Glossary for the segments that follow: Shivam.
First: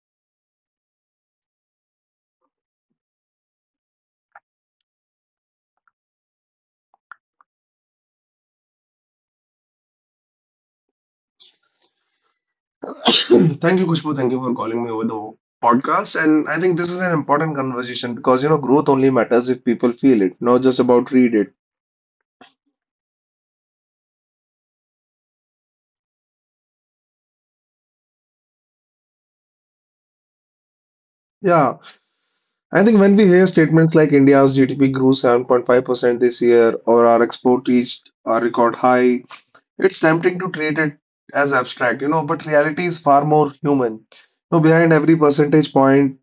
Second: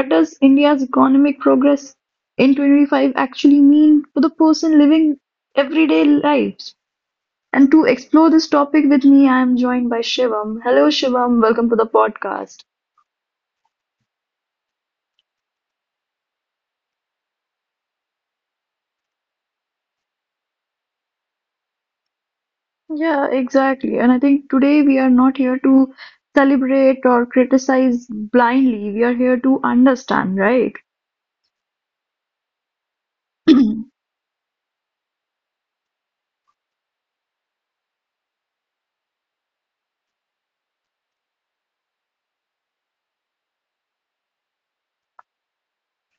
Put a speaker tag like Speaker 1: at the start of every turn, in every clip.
Speaker 1: What does India's economic progress in 2025 actually mean for the person living everyday lives? And to explore this topic with me, I am joined by Shivam. Hello, Shivam, welcome to the podcast.
Speaker 2: Thank you, Kushbu. Thank you for calling me over the podcast. And I think this is an important conversation because, you know, growth only matters if people feel it, not just about read it.
Speaker 1: Yeah, exactly. And I think today we are not here to celebrate or criticize blindly. We are here to understand, right?
Speaker 2: Yeah. I think when we hear statements like India's GDP grew 7.5% this year or our export reached a record high, it's tempting to treat it as abstract, you know, but reality is far more human. You know, behind every percentage point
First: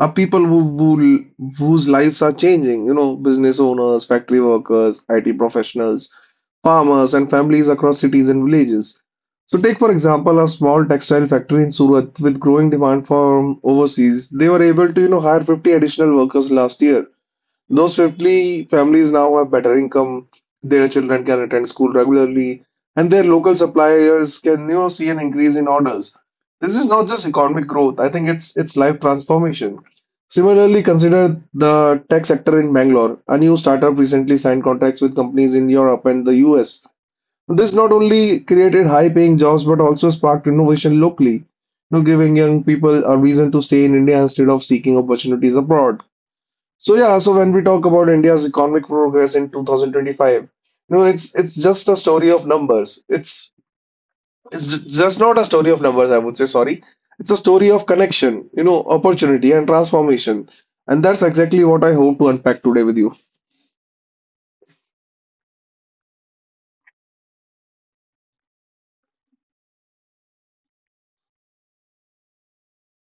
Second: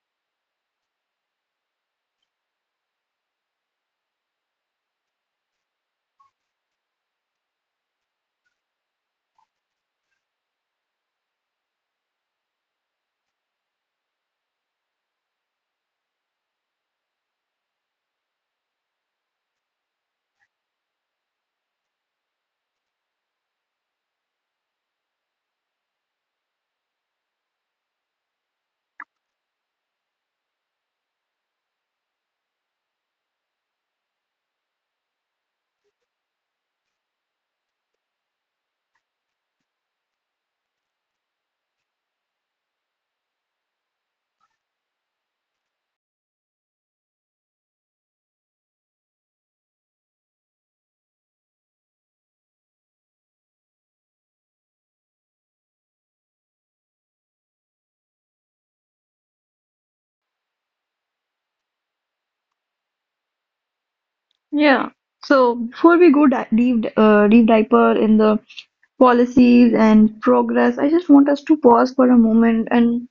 Speaker 2: are people whose lives are changing, you know, business owners, factory workers, IT professionals, farmers, and families across cities and villages. So, take for example a small textile factory in Surat with growing demand from overseas. They were able to, hire 50 additional workers last year. Those 50 families now have better income. Their children can attend school regularly, and their local suppliers can, see an increase in orders. This is not just economic growth. I think it's life transformation. Similarly, consider the tech sector in Bangalore. A new startup recently signed contracts with companies in Europe and the US. This not only created high-paying jobs but also sparked innovation locally, you know, giving young people a reason to stay in India instead of seeking opportunities abroad. So yeah, so when we talk about India's economic progress in 2025, you know, it's just a story of numbers. It's just not a story of numbers, I would say, sorry. It's a story of connection, you know, opportunity and transformation. And that's exactly what I hope to unpack today with you.
Speaker 1: Yeah. So before we go deep diaper in the policies and progress, I just want us to pause for a moment, and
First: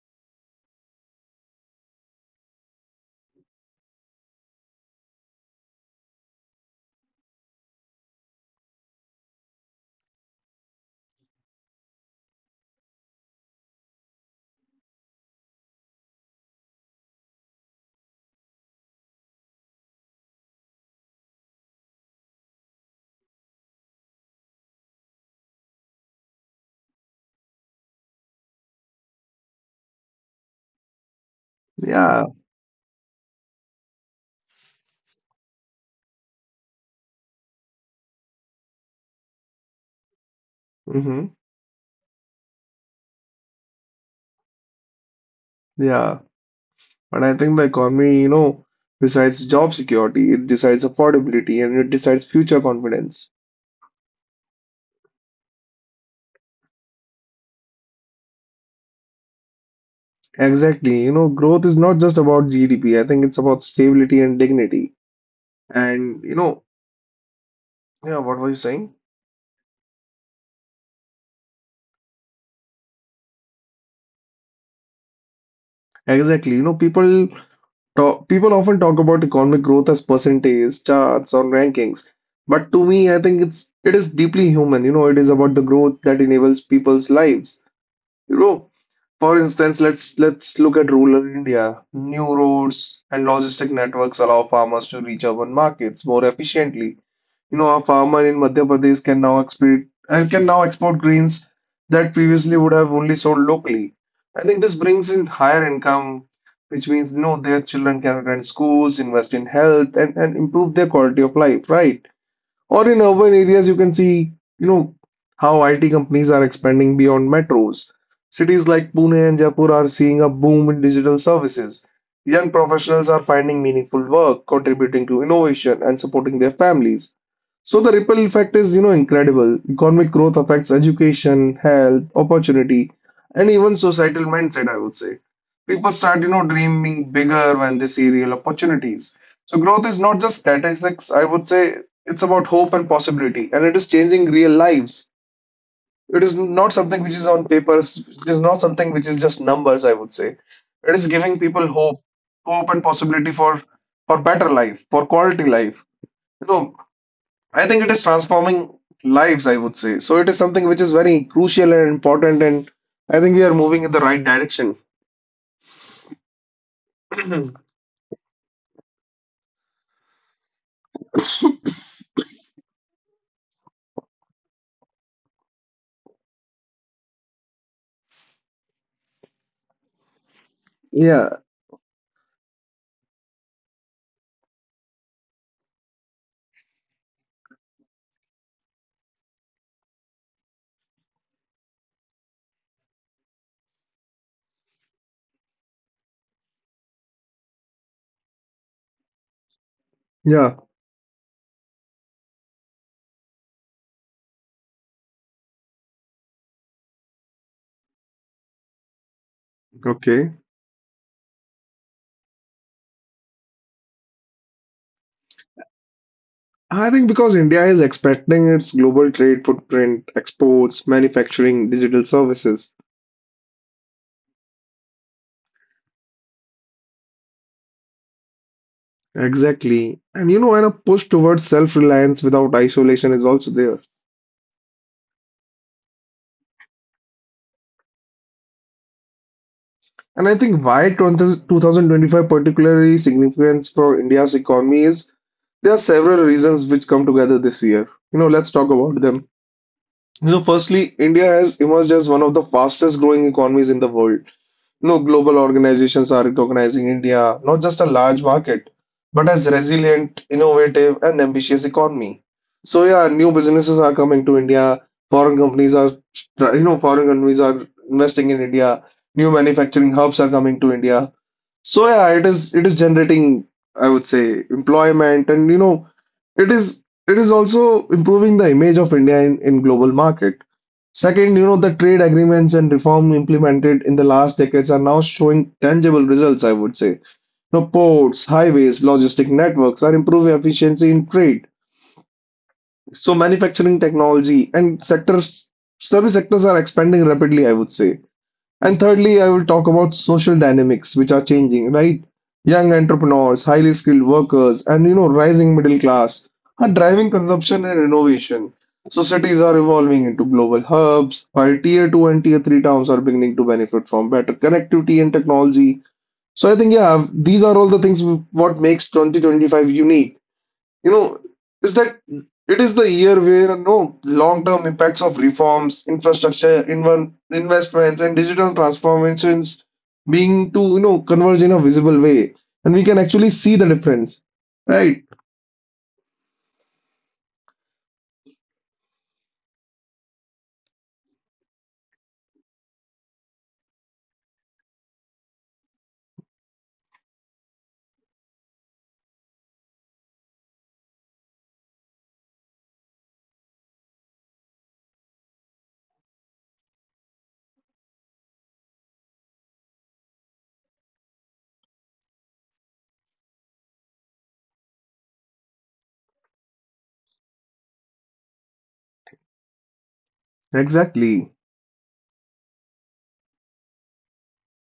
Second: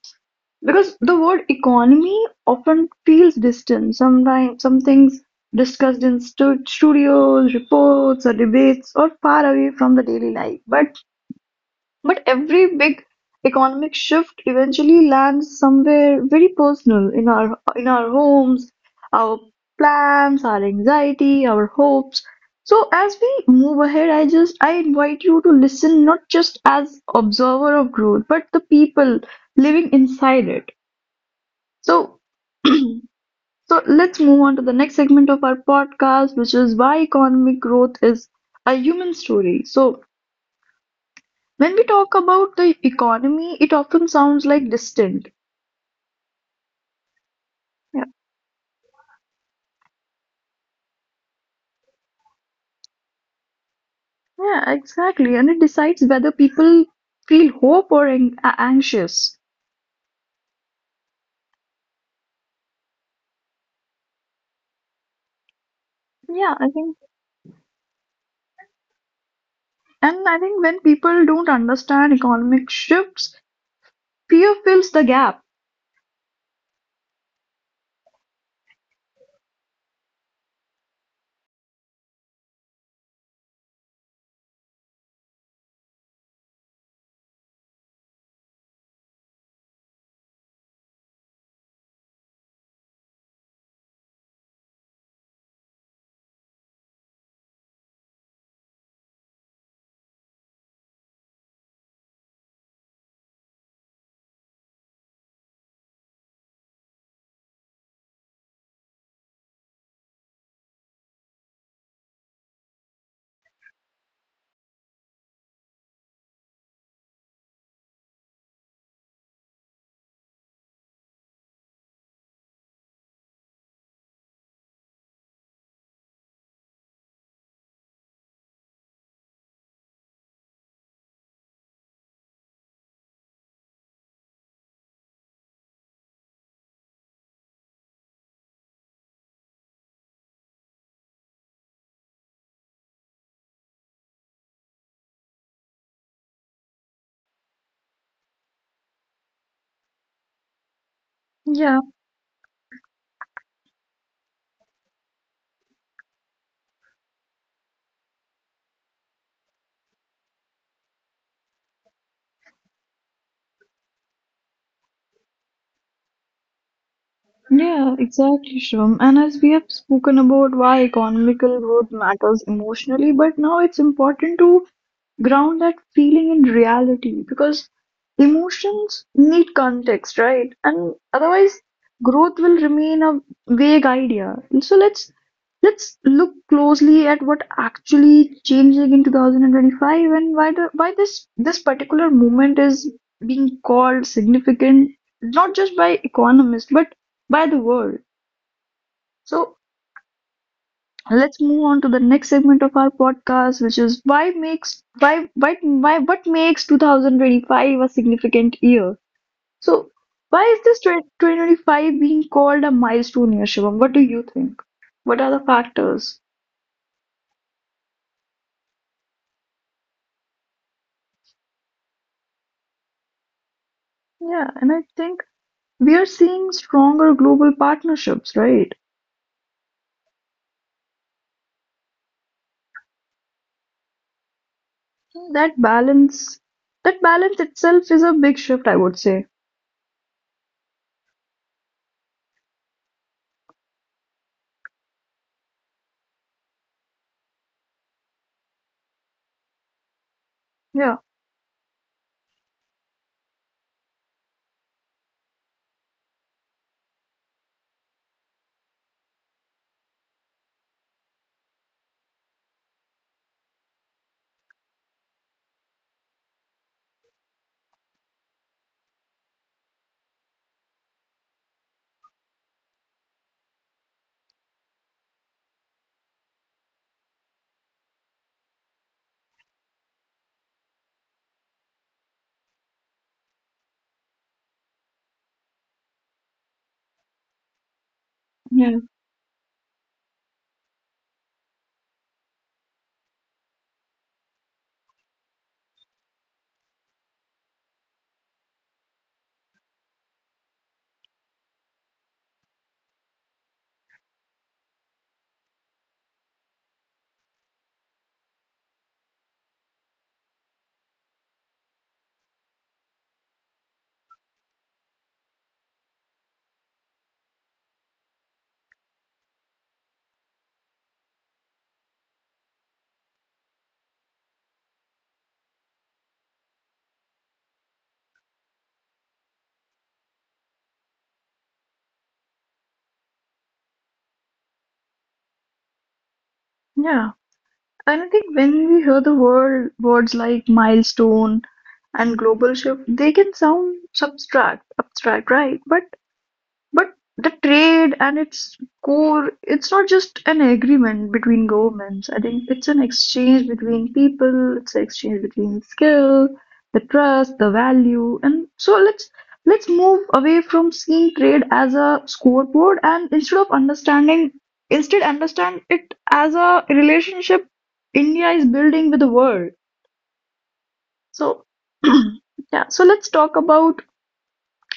Speaker 1: because the word economy often feels distant. Sometimes some things discussed in studios, reports, or debates or far away from the daily life. But every big economic shift eventually lands somewhere very personal in our homes, our plans, our anxiety, our hopes. So as we move ahead, I invite you to listen not just as observer of growth, but the people living inside it. So
Speaker 2: Yeah.
Speaker 1: so let's move on to the next segment of our podcast, which is why economic growth is a human story. So
Speaker 2: Hmm.
Speaker 1: when we talk about the economy, it often sounds like distant.
Speaker 2: Yeah. And I think the
Speaker 1: Yeah,
Speaker 2: economy, you know, besides job security, it decides affordability and it decides future confidence.
Speaker 1: yeah, exactly. And it decides whether people feel hope or anxious.
Speaker 2: Exactly. You know, growth is not just about GDP. I think it's about stability and dignity. And you
Speaker 1: Yeah,
Speaker 2: know,
Speaker 1: I think,
Speaker 2: yeah, what were you saying?
Speaker 1: and I think when people don't understand economic shifts, fear fills the gap.
Speaker 2: Exactly. You know, people often talk about economic growth as percentage, charts, or rankings. But to me, I think it is deeply human. You know, it is about the growth that enables people's lives. You know, for instance, let's look at rural India. New roads and logistic networks allow farmers to reach urban markets more efficiently. You know, a farmer in Madhya Pradesh can now export grains that previously would have only sold locally. I think this brings in higher income, which means you know their children can attend schools, invest in health, and improve their quality of life, right? Or in urban areas, you can see, you know, how IT companies are expanding beyond metros. Cities like Pune and Jaipur are seeing a boom in digital services. Young professionals are finding meaningful work, contributing to innovation and supporting their families. So the ripple effect is, you know, incredible. Economic growth affects education, health, opportunity, and even societal mindset, I would say. People start, you know, dreaming bigger when they see real opportunities. So growth is not just statistics. I would say it's about hope and possibility, and it is changing real lives. It is not something which is on papers. It is not something which is just numbers, I would say. It is giving people
Speaker 1: Yeah.
Speaker 2: hope, hope and possibility for better life, for quality life. You know, I think it is transforming lives, I would say. So it is something which is very crucial and important, and I think we are moving in the right direction.
Speaker 1: Yeah, exactly, Shum. And as we have spoken about why economical growth matters emotionally, but now it's important to ground that feeling in reality because emotions need context, right? And
Speaker 2: Yeah,
Speaker 1: otherwise, growth will remain a vague idea. And so let's look closely at what actually changing in 2025 and why this this particular moment is being called significant, not just by economists, but by the world. So
Speaker 2: yeah.
Speaker 1: let's move on to the next segment of our podcast, which is why makes why what makes 2025 a significant year? So
Speaker 2: Okay.
Speaker 1: why is this 2025 being called a milestone year, Shivam? What do you think? What are the factors?
Speaker 2: I think because India is expanding its global trade footprint, exports, manufacturing, digital services.
Speaker 1: Yeah, and I think we are seeing stronger global partnerships, right?
Speaker 2: Exactly. And you know, and a push towards self-reliance without isolation is also there.
Speaker 1: That balance, that balance itself is a big shift, I would say.
Speaker 2: And I think why 20 2025 particularly significant for India's economy is there are several reasons which come together this year. You know, let's talk about them. You know,
Speaker 1: Yeah.
Speaker 2: firstly, India has emerged as one of the fastest growing economies in the world. You know, global organizations are recognizing India not just a large market, but as resilient, innovative, and ambitious economy. So yeah, new businesses are coming to India. Foreign companies are, foreign companies are investing in India. New manufacturing hubs are coming to India. So yeah, it is generating, I would say, employment and you know, it is also improving the image of India in global market. Second, you know, the trade agreements and reform implemented in the last decades are now showing tangible results, I would say. You know, ports,
Speaker 1: Yeah.
Speaker 2: highways, logistic networks are improving efficiency in trade. So manufacturing technology and sectors, service sectors are expanding rapidly, I would say. And thirdly, I will talk about social dynamics which are changing, right? Young entrepreneurs, highly skilled workers, and you know, rising middle class are driving consumption and innovation. Societies are evolving into global hubs, while tier two and tier three towns are beginning to benefit from better connectivity and technology. So I think, yeah, these are all the things what makes 2025 unique, you know, is that it is the year where no long-term impacts of reforms, infrastructure, investments, and digital transformations being to you know converge in a visible way, and we can actually see the difference, right?
Speaker 1: Yeah. And I think when we hear the words like milestone and global shift, they can sound abstract, right? But the trade and its core, it's not just an agreement between governments. I think it's an exchange between people, it's an exchange between skill, the trust, the value. And so let's move away from seeing trade as a scoreboard, and instead understand it as a relationship India is building with the world.
Speaker 2: Exactly.
Speaker 1: So yeah, so let's talk about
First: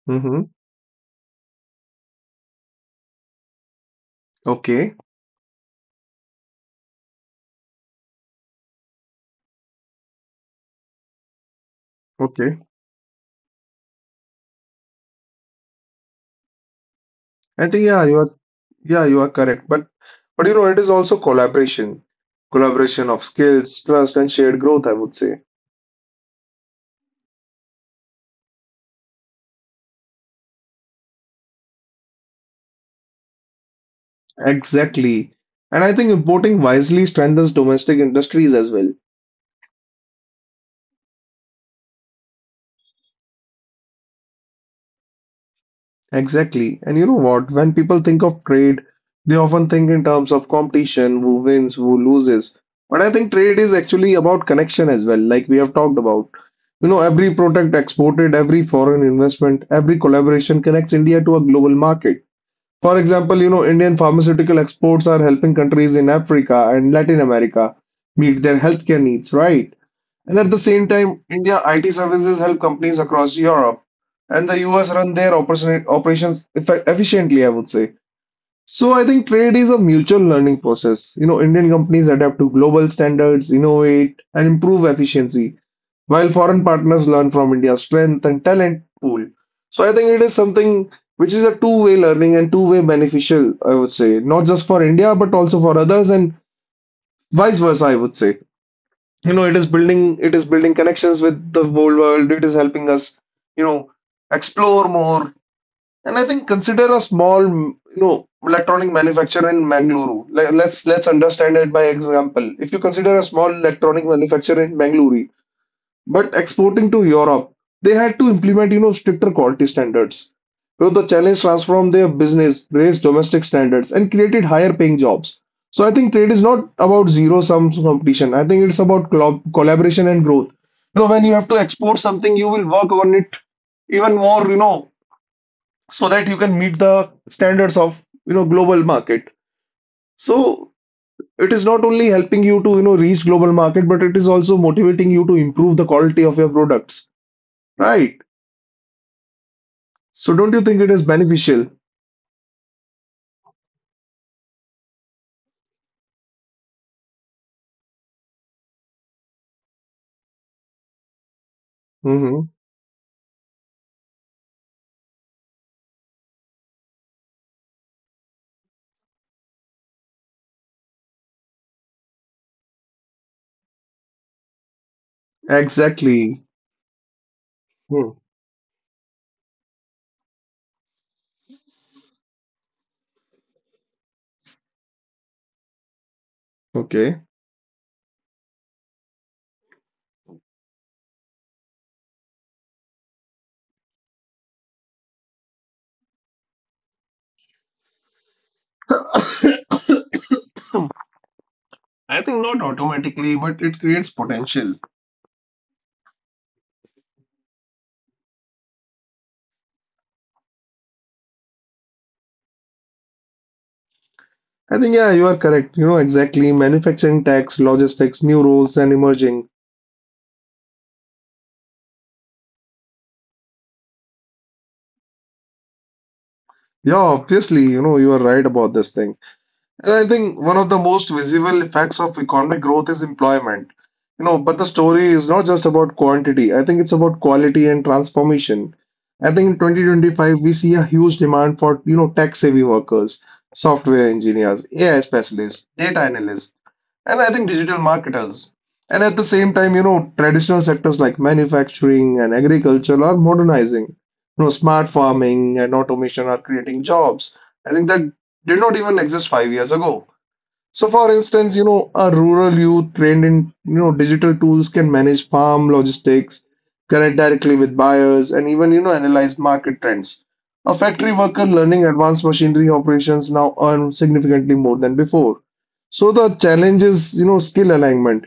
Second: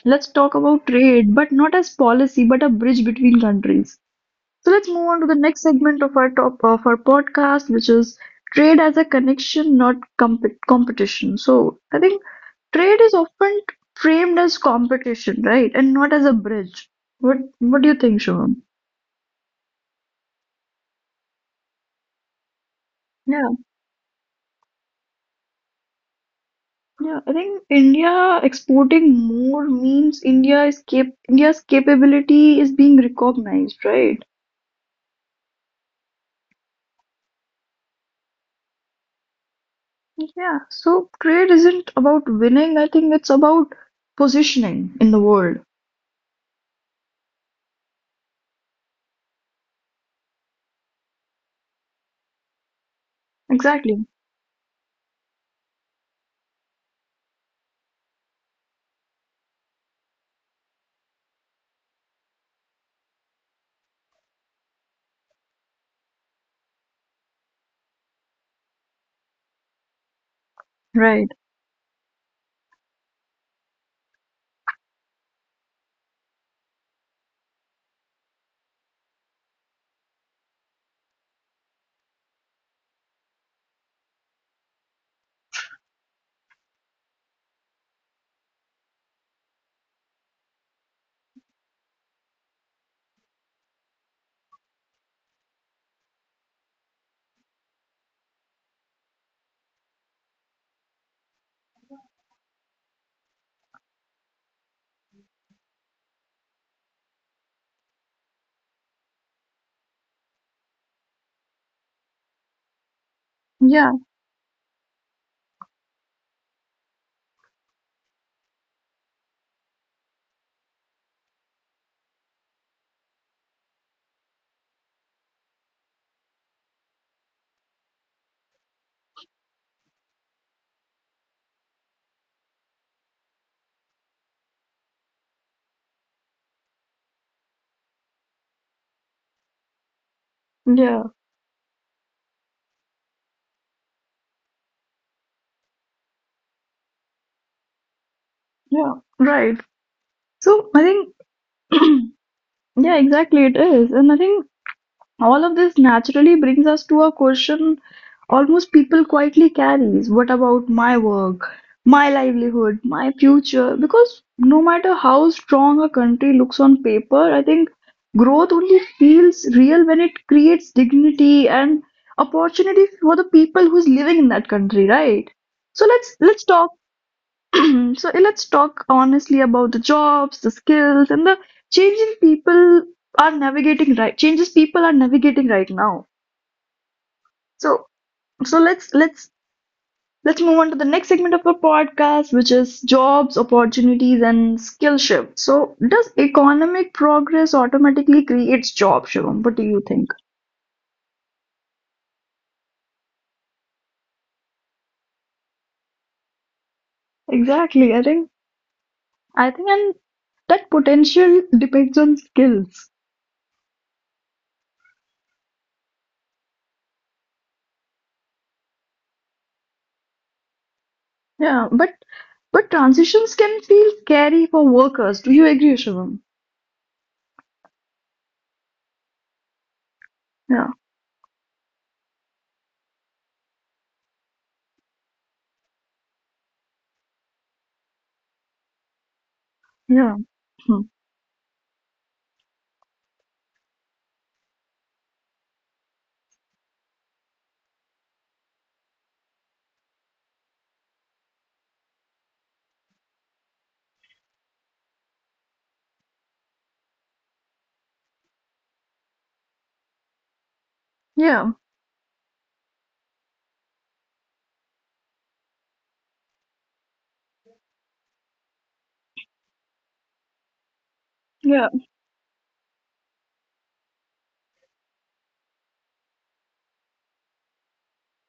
Speaker 1: Let's
Speaker 2: Mm-hmm.
Speaker 1: talk about trade, but not as policy, but a bridge between countries. So let's
Speaker 2: Okay.
Speaker 1: move on to the next segment of our top of our podcast, which is trade as a connection, not competition. So I think
Speaker 2: Okay.
Speaker 1: trade is often framed as competition, right, and not as a bridge. What
Speaker 2: I
Speaker 1: What
Speaker 2: think
Speaker 1: do you think, Shivam?
Speaker 2: yeah, you are correct. But you know, it is also collaboration, collaboration of
Speaker 1: Yeah,
Speaker 2: skills, trust, and shared growth, I would say.
Speaker 1: yeah. I think India exporting more means India is cap India's capability is being recognized, right?
Speaker 2: Exactly. And I think importing wisely strengthens domestic industries as well.
Speaker 1: Yeah, so trade isn't about winning. I think it's about positioning in the world.
Speaker 2: Exactly. And you know what? When people think of trade, they often think in terms of competition, who wins, who loses. But I think trade is
Speaker 1: Exactly.
Speaker 2: actually about connection as well, like we have talked about. You know, every product exported, every foreign investment, every collaboration connects India to a global market. For example, you know, Indian pharmaceutical exports are helping countries in Africa and Latin America meet their healthcare needs, right? And at the same time,
Speaker 1: Right.
Speaker 2: India IT services help companies across Europe and the US run their operations efficiently, I would say. So I think trade is a mutual learning process. You know, Indian companies adapt to global standards, innovate, and improve efficiency, while foreign partners learn from India's strength and talent pool. So I think it is something which is a two-way learning and two-way beneficial, I would say, not just for India but also for others and vice versa, I would say. You know, it is building connections with the whole world. It is helping us, you know, explore more, and I think consider a small, you know, electronic manufacturer in Mangaluru. Let's understand it by example. If you consider a small
Speaker 1: Yeah.
Speaker 2: electronic manufacturer in Mangaluru, but exporting to Europe, they had to implement, you know, stricter quality standards. So the challenge transformed their business, raised domestic standards, and created higher paying jobs. So I think trade is not about zero sum competition. I think it's about collaboration and growth. You know, when you have to export something, you will work on it even more, you know, so that you can meet the standards of you know global market, so
Speaker 1: Yeah.
Speaker 2: it is not only helping you to you know reach global market, but it is also motivating you to improve the quality of your products, right?
Speaker 1: Yeah. Right.
Speaker 2: So don't you
Speaker 1: So
Speaker 2: think
Speaker 1: I
Speaker 2: it is
Speaker 1: think,
Speaker 2: beneficial?
Speaker 1: yeah, exactly it is. And I think all of this naturally brings us to a question almost people quietly carries. What about my work, my
Speaker 2: Hmm,
Speaker 1: livelihood, my future? Because no matter how strong a country looks on paper, I think growth only feels real when it creates dignity and opportunity for the people who's living in that country, right? So let's
Speaker 2: exactly.
Speaker 1: let's talk, so
Speaker 2: Hmm.
Speaker 1: let's talk honestly about the jobs, the skills, and the changing people are navigating right changes people are navigating right now.
Speaker 2: Okay.
Speaker 1: So so let's let's let's move on to the next segment of our podcast, which is jobs, opportunities, and skill shift. So does economic progress automatically creates jobs, Shivam? What do you think?
Speaker 2: I think not automatically, but it creates potential.
Speaker 1: Exactly. I think and that potential depends on skills.
Speaker 2: I think yeah, you are correct, you know, exactly, manufacturing tax logistics new roles and emerging.
Speaker 1: Yeah, but transitions can feel scary for workers. Do you agree, Shivam?
Speaker 2: Yeah, obviously, you know, you are right about this thing. And I think one
Speaker 1: Yeah,
Speaker 2: of the most visible effects of economic growth is employment. You know, but the story is not just about quantity. I think it's about quality and transformation. I think in
Speaker 1: yeah,
Speaker 2: 2025 we see
Speaker 1: hmm.
Speaker 2: a huge demand for, you know, tech-savvy workers, software engineers, AI specialists, data analysts, and I think digital marketers. And at the same time, you know, traditional sectors like manufacturing and agriculture are modernizing. You know, smart farming and automation are creating jobs. I think that did not even exist 5 years ago. So, for
Speaker 1: Yeah,
Speaker 2: instance, you know, a rural youth trained in, you know, digital tools can manage farm logistics, connect directly with buyers, and even, you know, analyze market trends. A factory worker
Speaker 1: yeah,
Speaker 2: learning advanced machinery operations now earn significantly more than before. So the challenge is, you know, skill alignment.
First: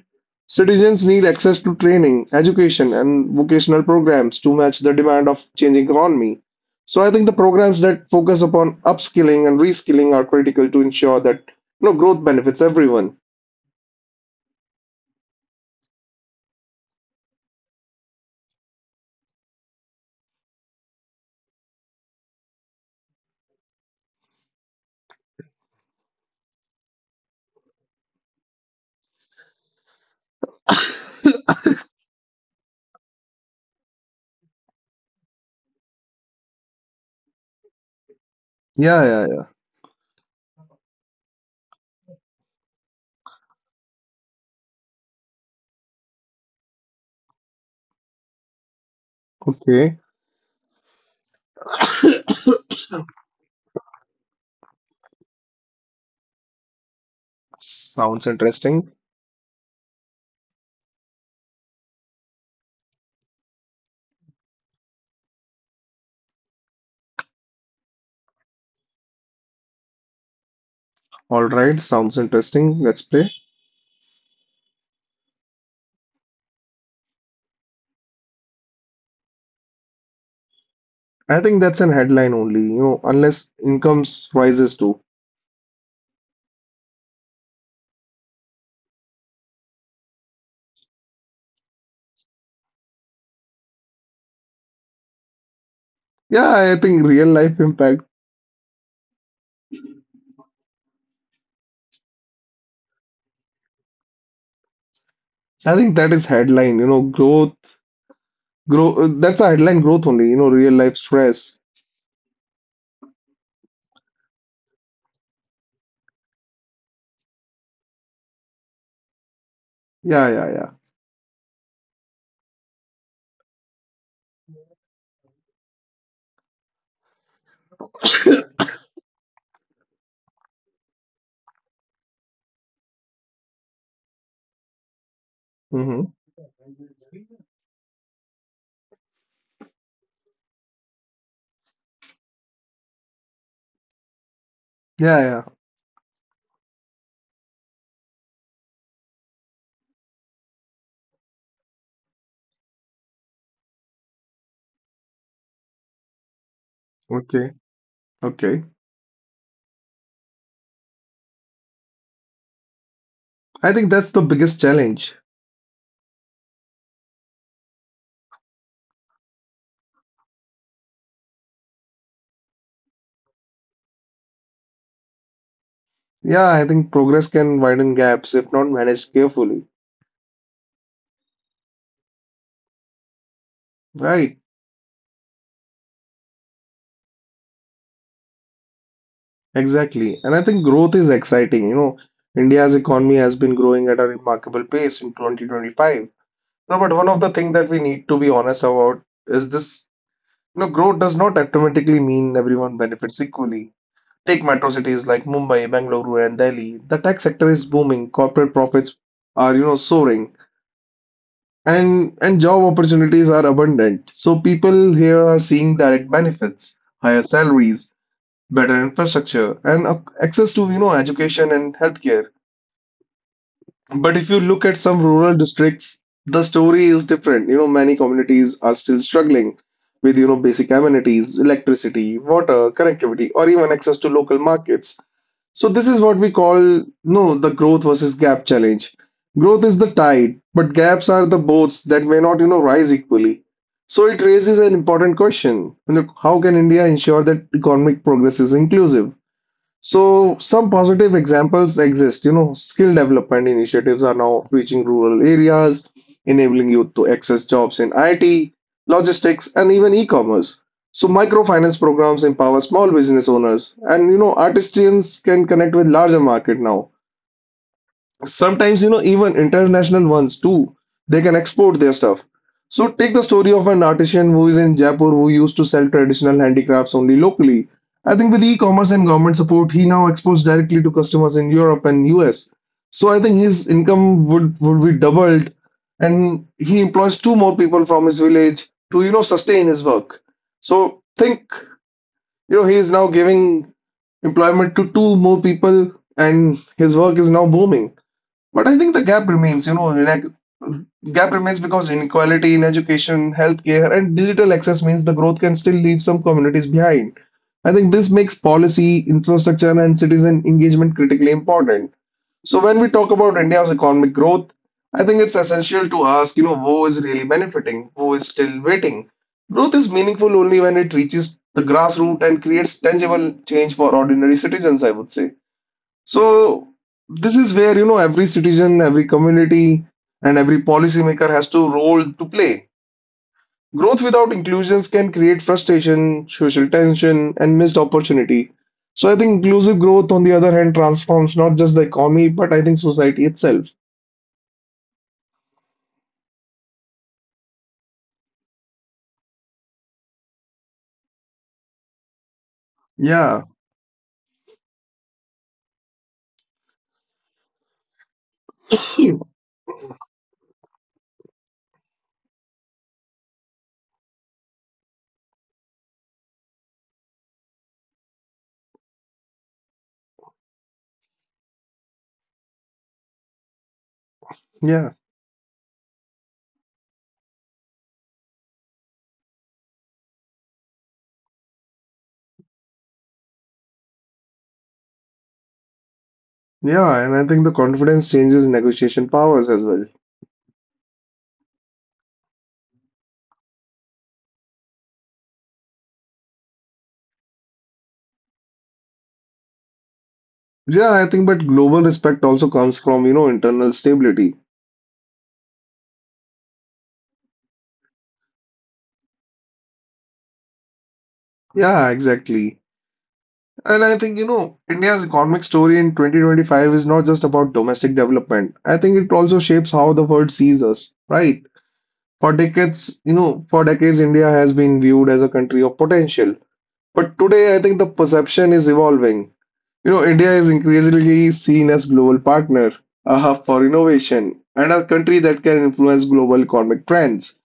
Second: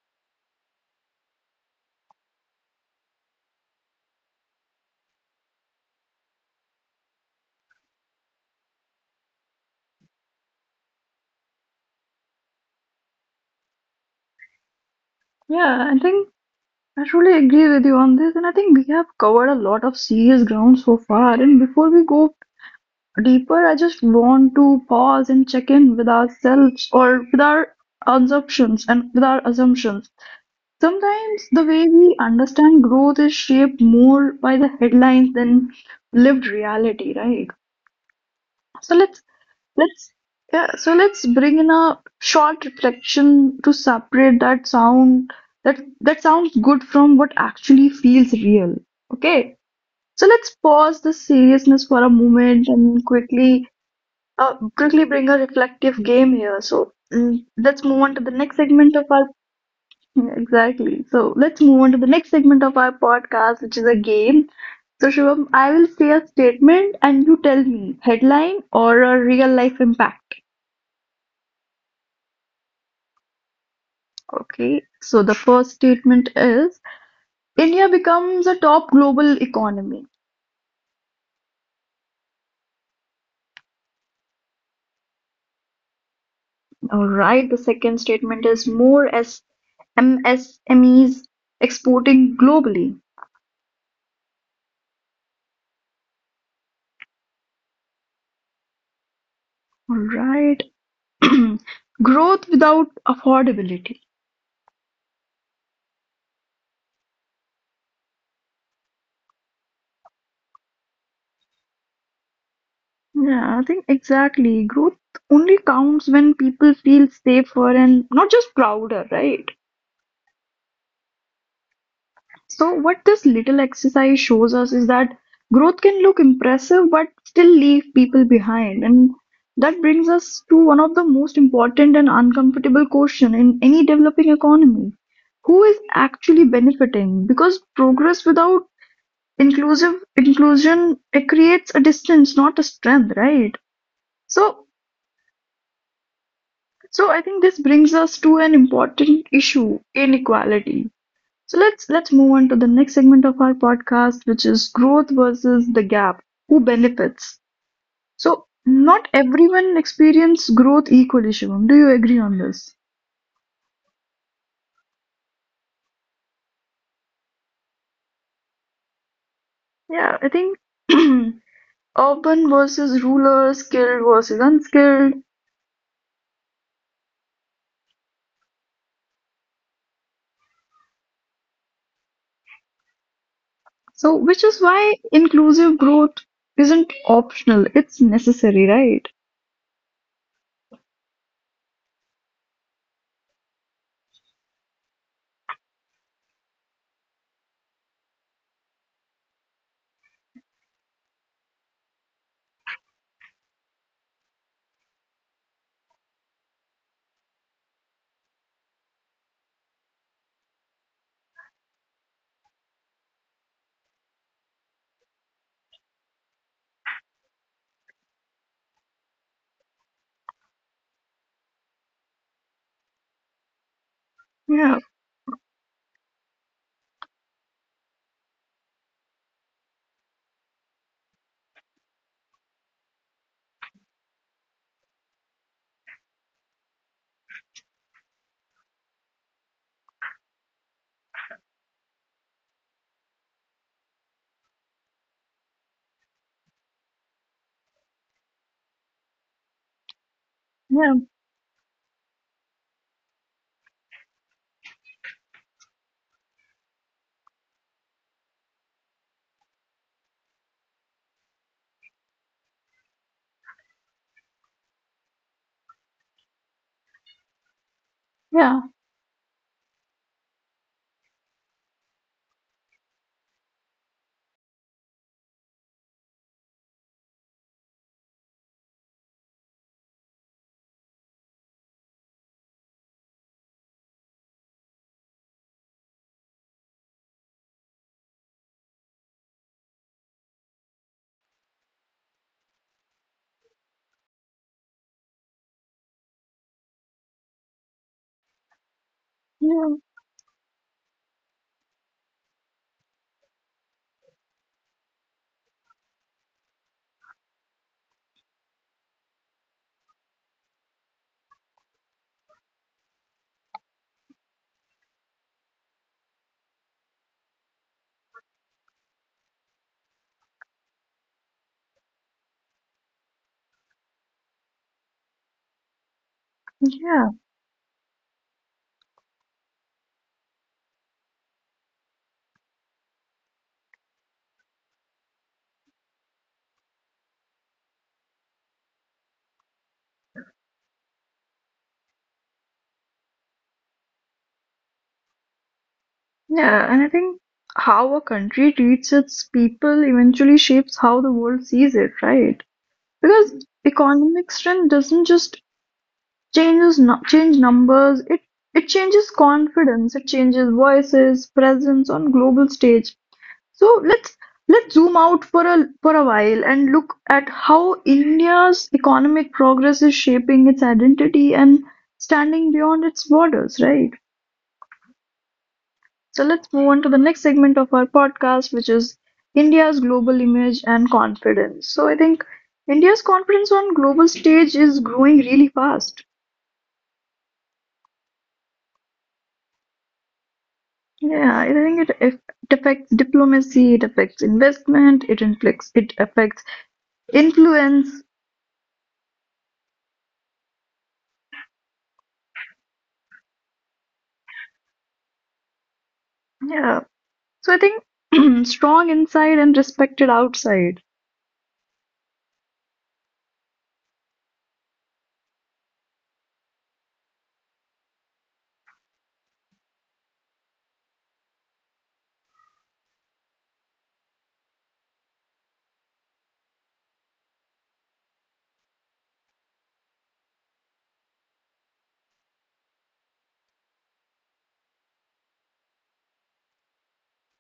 Speaker 2: Citizens need access to training, education, and vocational programs to match the demand of changing economy. So I think the programs that focus upon upskilling and reskilling are critical to ensure that no, growth benefits everyone.
Speaker 1: yeah. I think I truly agree with you on this, and I think we have covered a lot of serious ground so far. And before we go deeper, I just want to pause and check in with ourselves or with our assumptions. Sometimes the way we understand growth is shaped more by the headlines than lived reality, right? So
Speaker 2: Yeah, yeah, yeah.
Speaker 1: Let's let's bring in a short reflection to separate that sound that sounds good from what actually feels real. Okay,
Speaker 2: Okay.
Speaker 1: so let's pause the seriousness for a moment and quickly bring a reflective game here. So let's move on to the
Speaker 2: Sounds
Speaker 1: next segment
Speaker 2: interesting.
Speaker 1: of our, yeah, exactly. So let's move on to the next segment of our podcast, which is a game. So Shivam, I will say a statement and you tell me headline or a real life impact.
Speaker 2: All right, sounds interesting. Let's play.
Speaker 1: Okay, so the first statement is: India becomes a top global economy.
Speaker 2: I think that's an headline only, you know, unless incomes rises too.
Speaker 1: All right, the second statement is more as MSMEs exporting globally.
Speaker 2: Yeah, I think real life impact.
Speaker 1: All right, growth without affordability.
Speaker 2: I think that is headline, you know, growth, grow. That's a headline growth only, you know, real life stress.
Speaker 1: Yeah, I think exactly. Growth only counts when people feel safer and not just prouder, right?
Speaker 2: Yeah, yeah, yeah.
Speaker 1: So, what this little exercise shows us is that growth can look impressive but still leave people behind. And that brings us to one of the most important and uncomfortable question in any developing economy. Who is
Speaker 2: Mm-hmm.
Speaker 1: actually benefiting? Because progress without inclusive inclusion it creates a distance, not a strength, right? So
Speaker 2: Yeah, yeah.
Speaker 1: so I think this brings us to an important issue: inequality. So let's move on to the next segment of our podcast, which is growth versus the gap. Who benefits?
Speaker 2: Okay,
Speaker 1: So
Speaker 2: okay.
Speaker 1: not everyone experience growth equally, Shivam. Do you agree on this?
Speaker 2: I think that's the biggest challenge.
Speaker 1: Yeah, I think, urban versus rural, skilled versus unskilled.
Speaker 2: Yeah, I think progress can widen gaps if not managed carefully.
Speaker 1: So
Speaker 2: Right.
Speaker 1: which is why inclusive growth isn't optional. It's necessary, right?
Speaker 2: Exactly. And I think growth is exciting. India's economy has been growing at a remarkable pace in 2025. No, but one of the things that we need to be honest about is this, growth does not automatically mean everyone benefits equally. Take metro cities like Mumbai, Bangalore, and Delhi. The tech sector is booming, corporate profits are, soaring, and job opportunities are abundant. So people here are seeing direct benefits, higher salaries, better infrastructure and access to education and healthcare. But if you look at
Speaker 1: Yeah,
Speaker 2: some rural districts, the story is different. Many communities are still struggling with basic amenities, electricity, water, connectivity, or even access to local markets. So this is what we call no the growth versus gap challenge. Growth is the tide, but gaps are the boats that may not rise equally. So it raises an important question. You How can India ensure that economic progress is inclusive? So some
Speaker 1: yeah,
Speaker 2: positive examples exist. Skill development initiatives are now reaching rural areas, enabling youth to access jobs in IT, logistics, and even e-commerce. So microfinance programs empower small business owners, and artisans can connect with larger market now.
Speaker 1: yeah,
Speaker 2: Sometimes, even international ones too, they can export their stuff. So take the story of an artisan who is in Jaipur who used to sell traditional handicrafts only locally. I think with e-commerce and government support, he now exports directly to customers in Europe and US. So I think his income would be doubled, and he employs two more people from his village to, sustain his work. So think, he is now giving employment to two more people and his work is now booming. But I think the gap remains, you
Speaker 1: yeah,
Speaker 2: know, like gap remains because inequality in education, healthcare, and digital access means the growth can still leave some communities behind. I think this makes policy, infrastructure, and citizen engagement critically important. So when we talk about India's economic growth, I think it's essential to ask, who is really benefiting, who is still waiting. Growth is meaningful only when it reaches the grassroots and creates tangible change for ordinary citizens, I would say. So
Speaker 1: yeah.
Speaker 2: this is where, every citizen, every community, and every policymaker has to role to play. Growth without inclusions can create frustration, social tension, and missed opportunity. So I think inclusive growth, on the other hand, transforms not just the economy, but I think society itself.
Speaker 1: Yeah, and I think how a country treats its people eventually shapes how the world sees it, right?
Speaker 2: Yeah,
Speaker 1: Because economic strength doesn't change numbers, it changes confidence, it changes voices, presence on global stage. So let's zoom out for a while and look at how India's economic progress is shaping its identity and standing beyond its borders, right?
Speaker 2: yeah,
Speaker 1: So let's move on to the next segment of our podcast, which is India's global image and confidence. So I think India's confidence on global stage is growing really fast.
Speaker 2: yeah. And I think the confidence changes negotiation powers as well.
Speaker 1: Yeah, I think it, if- it affects diplomacy, it affects investment, it affects influence.
Speaker 2: Yeah, I think, but global respect also comes from, internal stability.
Speaker 1: Yeah. So I think, strong inside and respected outside.
Speaker 2: Yeah, exactly. And I think, India's economic story in 2025 is not just about domestic development. I think it also shapes how the world sees us, right? For decades, India has been viewed as a country of potential. But today, I think the perception is evolving. India is increasingly seen as global partner, a hub for innovation, and a country that can influence global economic trends.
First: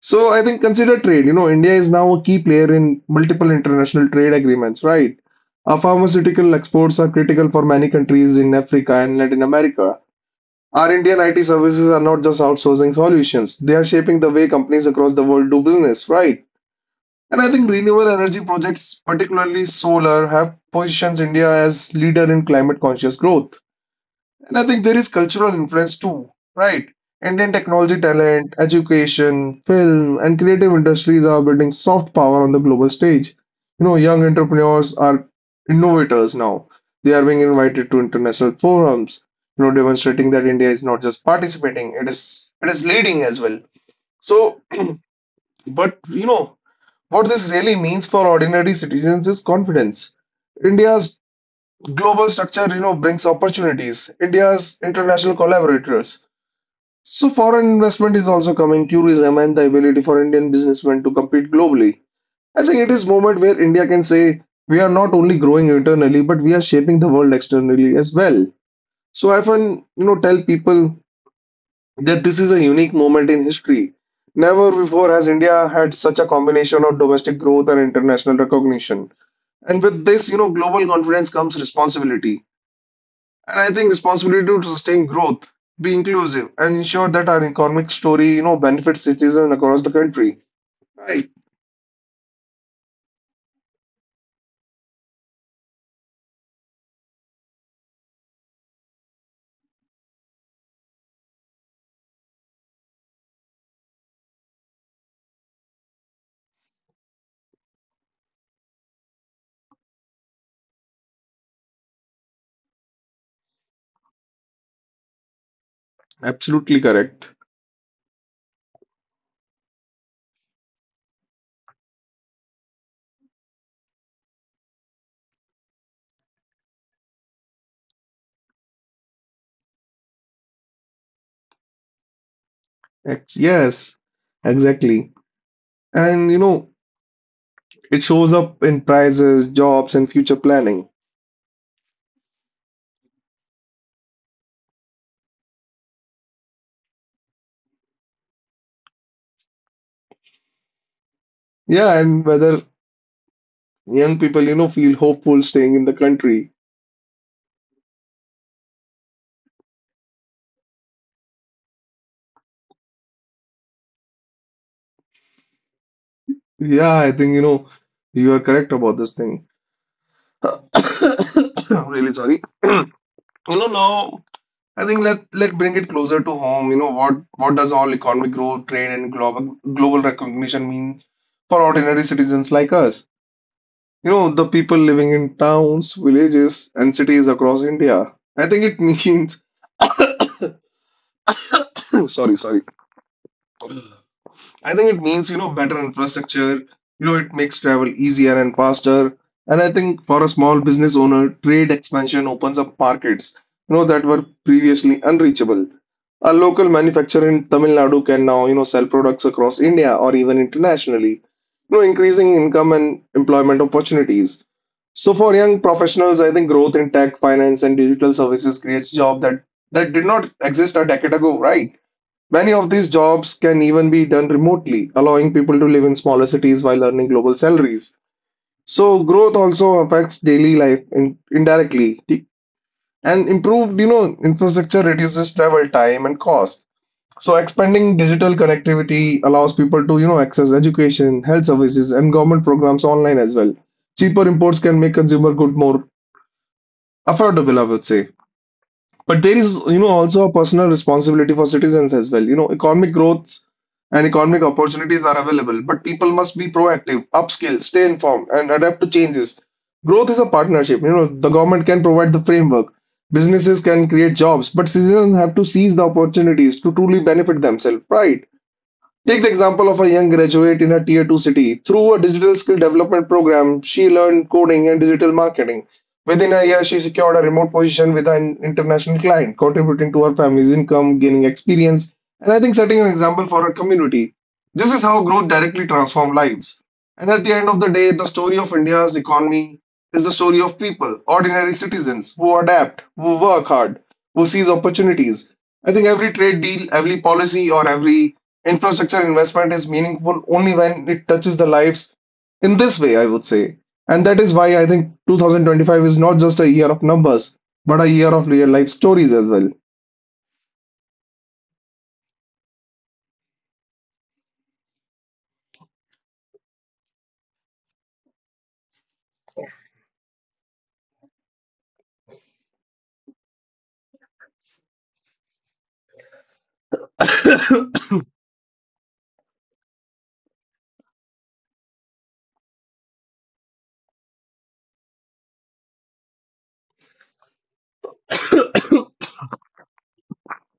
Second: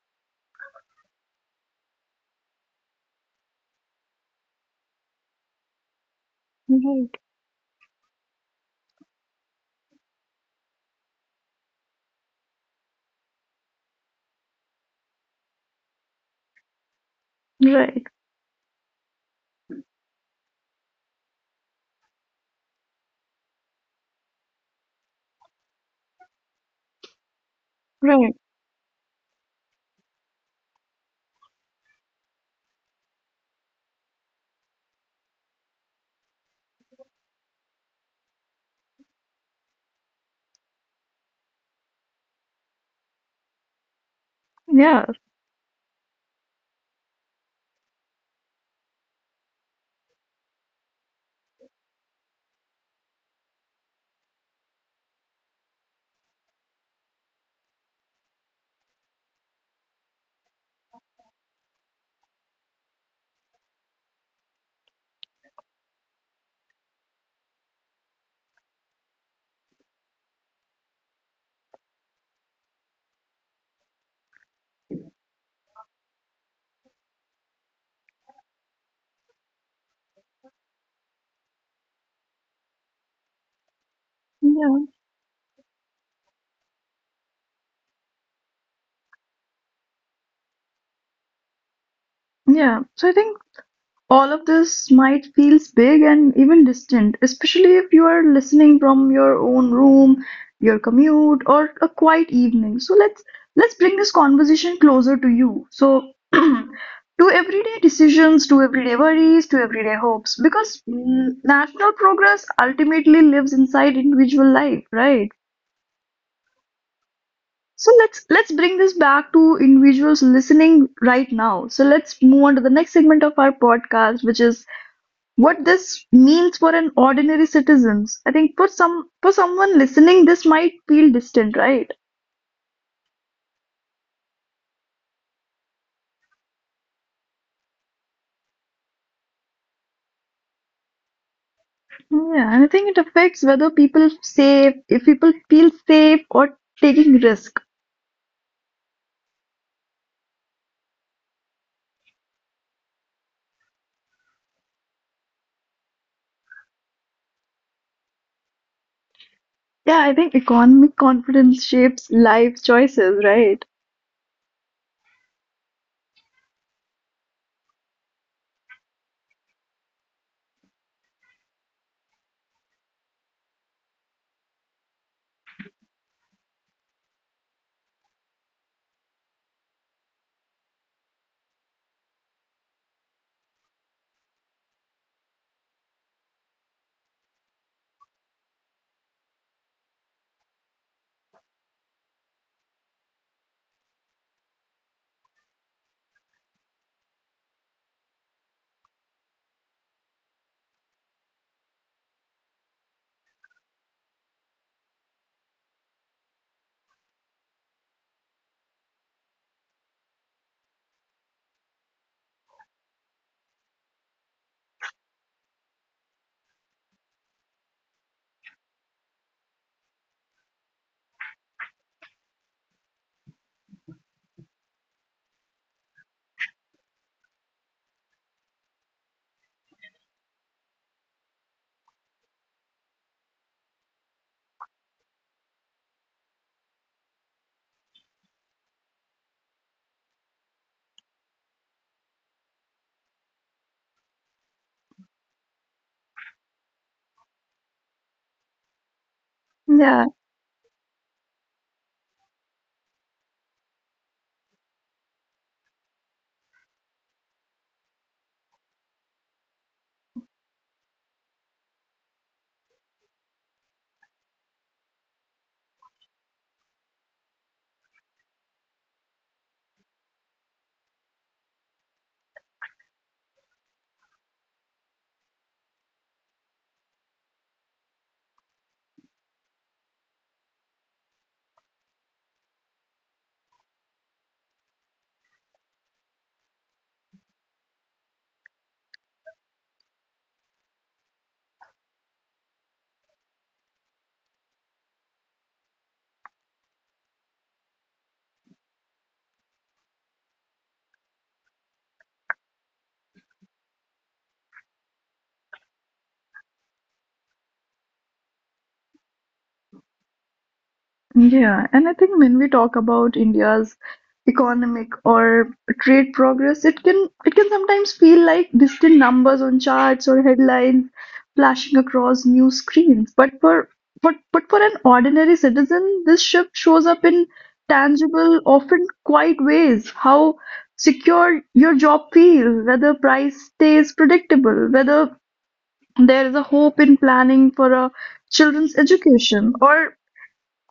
Speaker 2: So I think consider trade. India is now a key player in multiple international trade agreements, right? Our pharmaceutical exports are
Speaker 1: Right.
Speaker 2: critical for many countries in Africa and Latin America. Our Indian IT services are not just outsourcing solutions, they are shaping the way companies across the world do business, right? And I think
Speaker 1: Right.
Speaker 2: renewable energy projects, particularly solar, have positions India as leader in climate conscious growth. And I think there is cultural influence too, right? Indian technology
Speaker 1: Right.
Speaker 2: talent, education, film, and creative industries are building soft power on the global stage. Young entrepreneurs are innovators now. They are being invited to international forums, demonstrating that India is not just participating, it is leading as well. So,
Speaker 1: Yeah.
Speaker 2: but what this really means for ordinary citizens is confidence. India's global structure, brings opportunities. India's international collaborators. So foreign investment is also coming, tourism and the ability for Indian businessmen to compete globally. I think it is moment where India can say we are not only growing internally, but we are shaping the world externally as well. So I often, tell people that this is a unique moment in history. Never before has India had such a combination of domestic growth and international recognition. And with this, global confidence comes responsibility. And I think responsibility to
Speaker 1: Yeah.
Speaker 2: sustain growth, be inclusive, and ensure that our economic story, benefits citizens across the country. Right.
Speaker 1: Yeah. So I think all of this might feels big and even distant, especially if you are listening from your own room, your commute, or a quiet evening. So let's bring this conversation closer to you. So to everyday decisions, to everyday worries, to everyday hopes, because national progress ultimately lives inside individual life, right?
Speaker 2: Absolutely correct.
Speaker 1: So let's bring this back to individuals listening right now. So let's move on to the next segment of our podcast, which is what this means for an ordinary citizens. I think for someone listening, this might feel distant, right?
Speaker 2: Yes, exactly. And it shows up in prices, jobs, and future planning.
Speaker 1: Yeah, and I think it affects whether people safe if people feel safe or taking risk.
Speaker 2: Yeah, and whether young people, feel hopeful staying in the country.
Speaker 1: Yeah, I think economic confidence shapes life choices, right?
Speaker 2: Yeah, I think, you are correct about this thing. I'm really sorry. You know, now I think let bring it closer to home. You know what does all economic growth, trade, and global recognition mean for ordinary citizens like us? You know the people living in towns, villages, and cities across India. I think it means sorry, I think it means, better infrastructure, it makes travel easier and faster. And I think for a small business owner, trade expansion opens up markets, that were previously unreachable. A local manufacturer in Tamil Nadu can now, sell products across India or even internationally, increasing income and employment opportunities. So for young professionals, I think growth in tech, finance, and digital services creates jobs that did not exist a decade ago, right? Many of these jobs can even be done remotely, allowing people to live in smaller cities while earning global salaries. So growth also affects daily life, indirectly. And improved, infrastructure reduces travel time and cost. So expanding digital connectivity allows people to, access education, health services, and government programs online as well. Cheaper imports can make consumer good more affordable, I would say. But there is,
Speaker 1: Yeah,
Speaker 2: also a personal responsibility for citizens as well. Economic growth and economic opportunities are available, but people must be proactive, upskill, stay informed, and adapt to changes. Growth is a partnership. The government can provide the framework, businesses can create jobs, but citizens have to seize the opportunities to truly benefit themselves, right? Take the example of a young graduate in a tier 2 city. Through a digital skill development program, she learned coding and digital marketing. Within a year, she secured a remote position with an international client, contributing to her family's income, gaining experience, and I think setting an example for her community. This is how growth directly transforms lives. And at the end of the day, the story of India's economy is the story of people, ordinary citizens who adapt, who work hard, who seize opportunities. I think every trade deal, every policy, or every infrastructure investment is meaningful only when it touches the lives in this way, I would say. And that is why I think 2025 is not just a year of numbers, but a year of real life stories as well.
Speaker 1: yeah, and I think when we talk about India's economic or trade progress, it can sometimes feel like distant numbers on charts or headlines flashing across news screens. But for an ordinary citizen, this shift shows up in tangible, often quiet ways. How secure your job feels, whether price stays predictable, whether there is a hope in planning for a children's education,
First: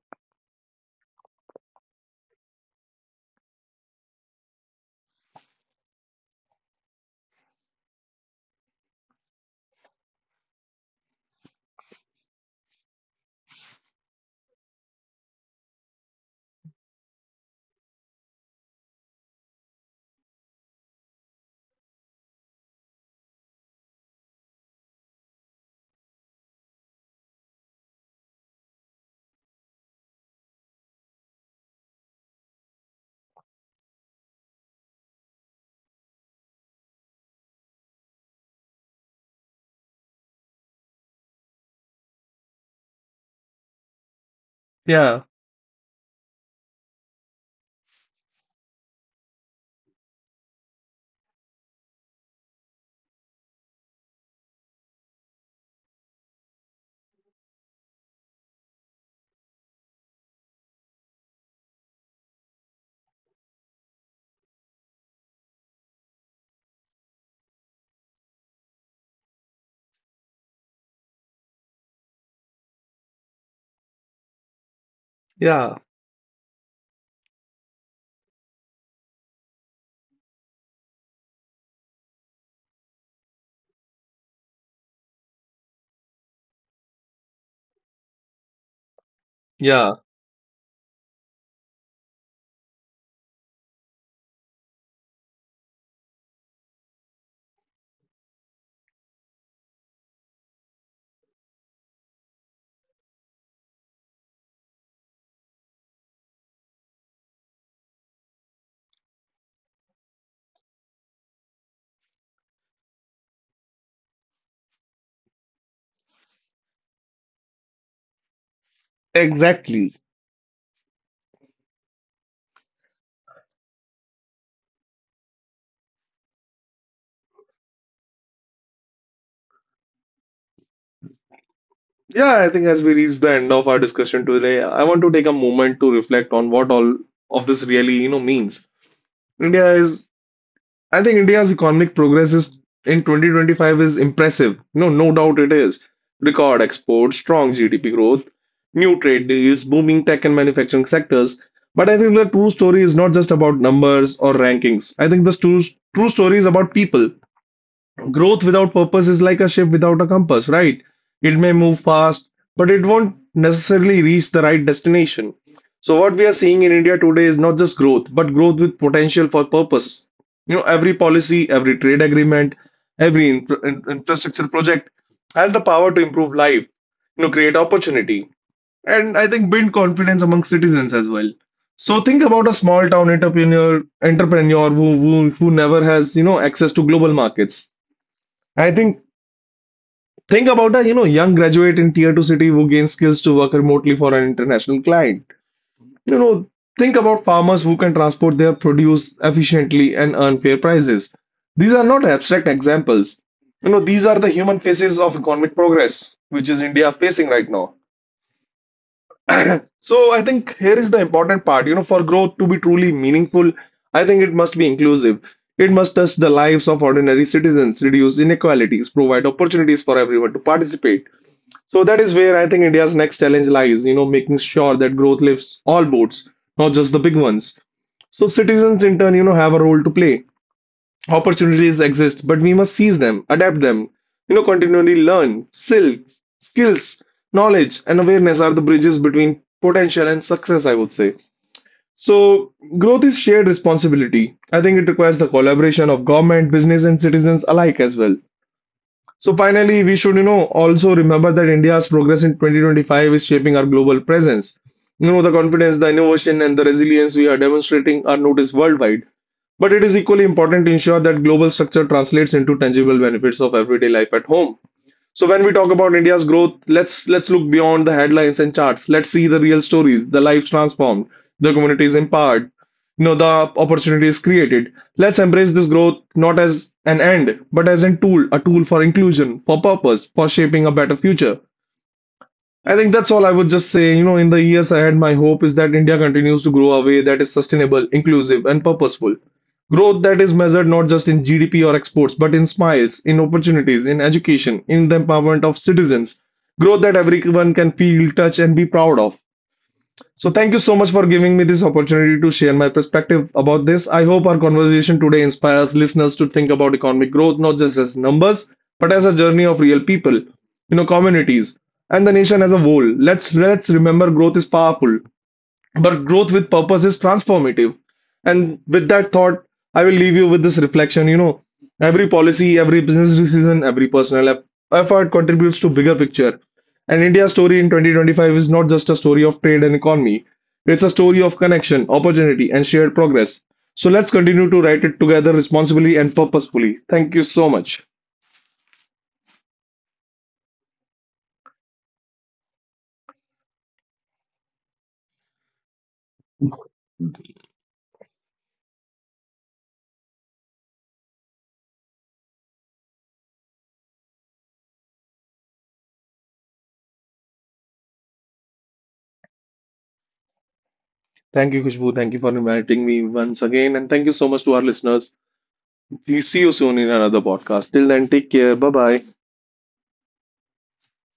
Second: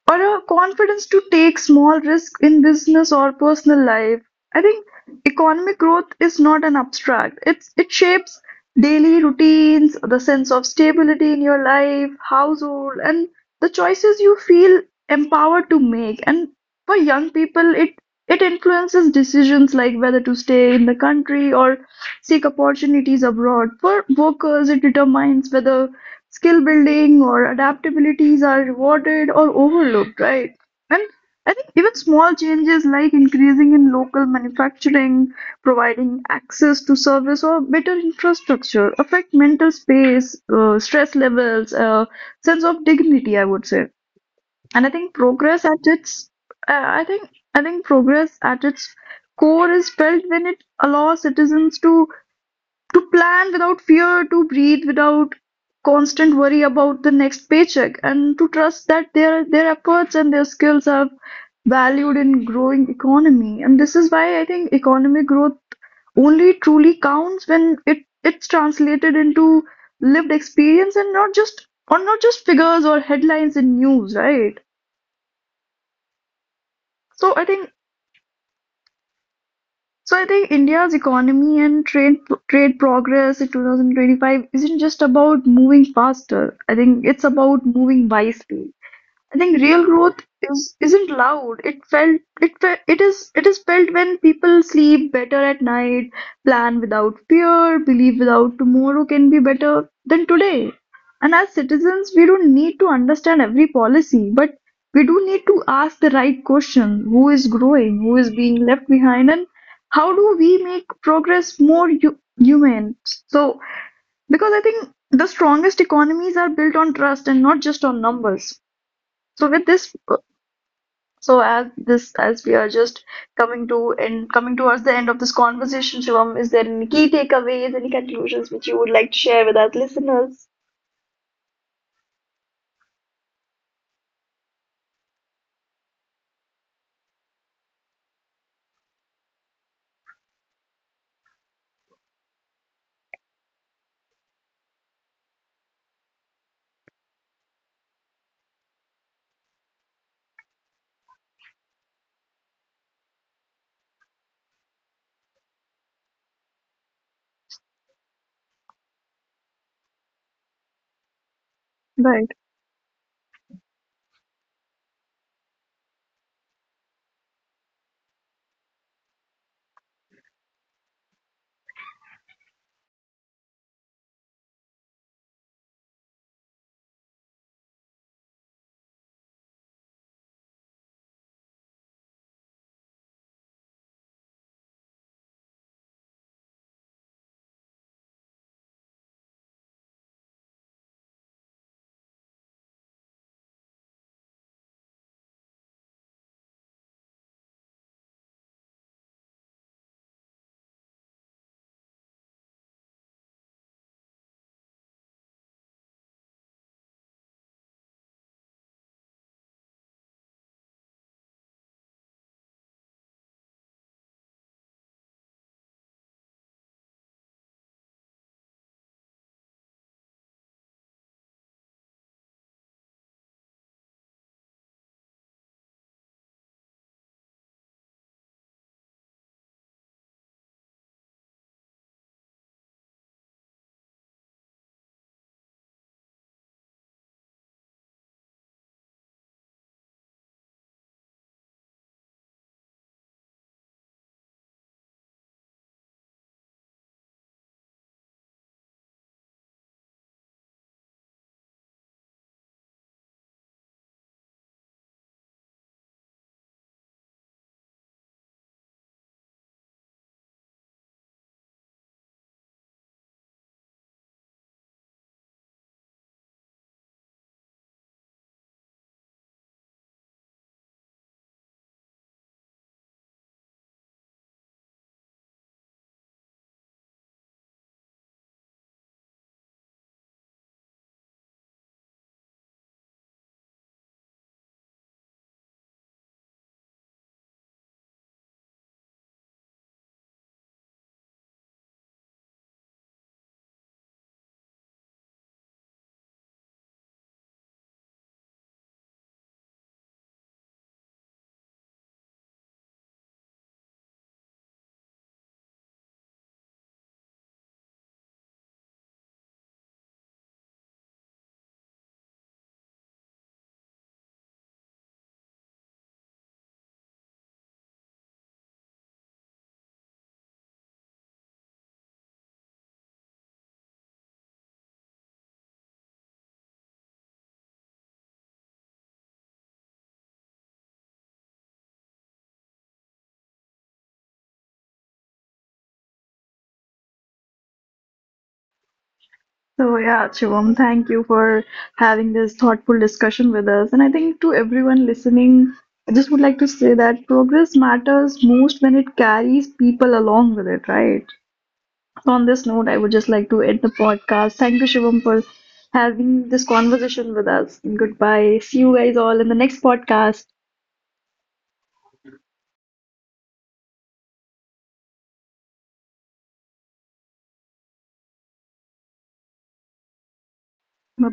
Speaker 1: or a confidence to take small risks in business or personal life. I think economic growth is not an abstract. It shapes daily routines, the sense of stability in your life, household, and the choices you feel empowered to make. And for young people, it influences decisions like whether to stay in the country or seek opportunities abroad. For workers, it determines whether skill building or adaptabilities are rewarded or overlooked, right? And I think even small changes like increasing in local manufacturing, providing access to service or better infrastructure affect mental space, stress levels, sense of dignity, I would say. And
Speaker 2: Yeah,
Speaker 1: I think progress at its core is felt when it allows citizens to plan without fear, to breathe without constant worry about the next paycheck, and to trust that their efforts and their skills are valued in growing economy. And this is why I think economic growth only truly counts when it's translated into lived experience and not just figures or headlines in news, right?
Speaker 2: yeah,
Speaker 1: So I think So I think India's economy and trade progress in 2025 isn't just about moving faster. I think it's about moving wisely. I think real
Speaker 2: yeah,
Speaker 1: growth is isn't loud. It felt it fe- it is felt when people sleep better at night, plan without fear, believe without tomorrow can be better than today. And as citizens, we don't need to understand every policy, but we do need to ask the right question: Who is growing? Who is being left behind? And how do we make progress more human? So, because I think the strongest economies are built on trust and not just on numbers. So with
Speaker 2: exactly.
Speaker 1: this, as we are just coming to and coming towards the end of this conversation, Shivam, is there any key takeaways, any conclusions which you would like to share with our listeners?
Speaker 2: Yeah, I think as we reach the end of our discussion today, I want to take a moment to reflect on what all of this really, means. India is, I think India's economic progress is in 2025 is impressive. No, no doubt it is. Record exports, strong GDP growth, new trade deals, booming tech and manufacturing sectors. But I think the true story is not just about numbers or rankings. I think the true story is about people. Growth without purpose is like a ship without a compass, right? It may move fast,
Speaker 1: Right.
Speaker 2: but it won't necessarily reach the right destination. So, what we are seeing in India today is not just growth, but growth with potential for purpose. Every policy, every trade agreement, every infrastructure project has the power to improve life, create opportunity, and I think build confidence among citizens as well. So think about a small town entrepreneur who, who never has access to global markets. I think about a young graduate in tier two city who gains skills to work remotely for an international client. You know, think about farmers who can transport their produce efficiently and earn fair prices. These are not abstract examples. These are the human faces of economic progress, which is India facing right now. So I think here is the important part. For growth to be truly meaningful, I think it must be inclusive. It must touch the lives of ordinary citizens, reduce inequalities, provide opportunities for everyone to participate. So that is where I think India's next challenge lies, making sure that growth lifts all boats, not just the big ones. So citizens in turn, have a role to play. Opportunities exist, but we must seize them, adapt them, continually learn. Sil Skills, knowledge, and awareness are the bridges between potential and success, I would say. So growth is shared responsibility. I think it requires the collaboration of government, business, and citizens alike as well. So finally, we should, also remember that India's progress in 2025 is shaping our global presence. The confidence, the innovation, and the resilience we are demonstrating are noticed worldwide. But it is equally important to ensure that global structure translates into tangible benefits of everyday life at home. So when we talk about India's growth, let's look beyond the headlines and charts. Let's see the real stories, the lives transformed, the communities empowered, the opportunities created. Let's embrace this growth not as an end, but as a tool for inclusion, for purpose, for shaping a better future. I think that's all I would just say. In the years ahead, my hope is that India continues to grow a way that is sustainable, inclusive, and purposeful. Growth that is measured not just in GDP or exports, but in smiles, in opportunities, in education, in the empowerment of citizens. Growth that everyone can feel, touch, and be proud of. So thank you so much for giving me this opportunity to share my perspective about this. I hope our conversation today inspires listeners to think about economic growth not just as numbers, but as a journey of real people, communities, and the nation as a whole. Let's remember growth is powerful. But growth with purpose is transformative. And with that thought, I will leave you with this reflection. Every policy, every business decision, every effort contributes to bigger picture. And India's story in 2025 is not just a story of trade and economy. It's a story of connection, opportunity, and shared progress. So let's continue to write it together responsibly and purposefully. Thank you so much.
Speaker 1: So, yeah, Shivam, thank you for having this thoughtful discussion with us. And I think to everyone listening, I just would like to say that progress matters most when it carries people along with it, right? On this note, I would just like to end the podcast. Thank you, Shivam, for having this conversation with us. Goodbye. See you guys all in the next podcast.
Speaker 2: Thank you, Khushbu. Thank you for inviting me once again. And thank you so much to our listeners. We see you soon in another podcast. Till then, take care. Bye bye.
Speaker 1: Bye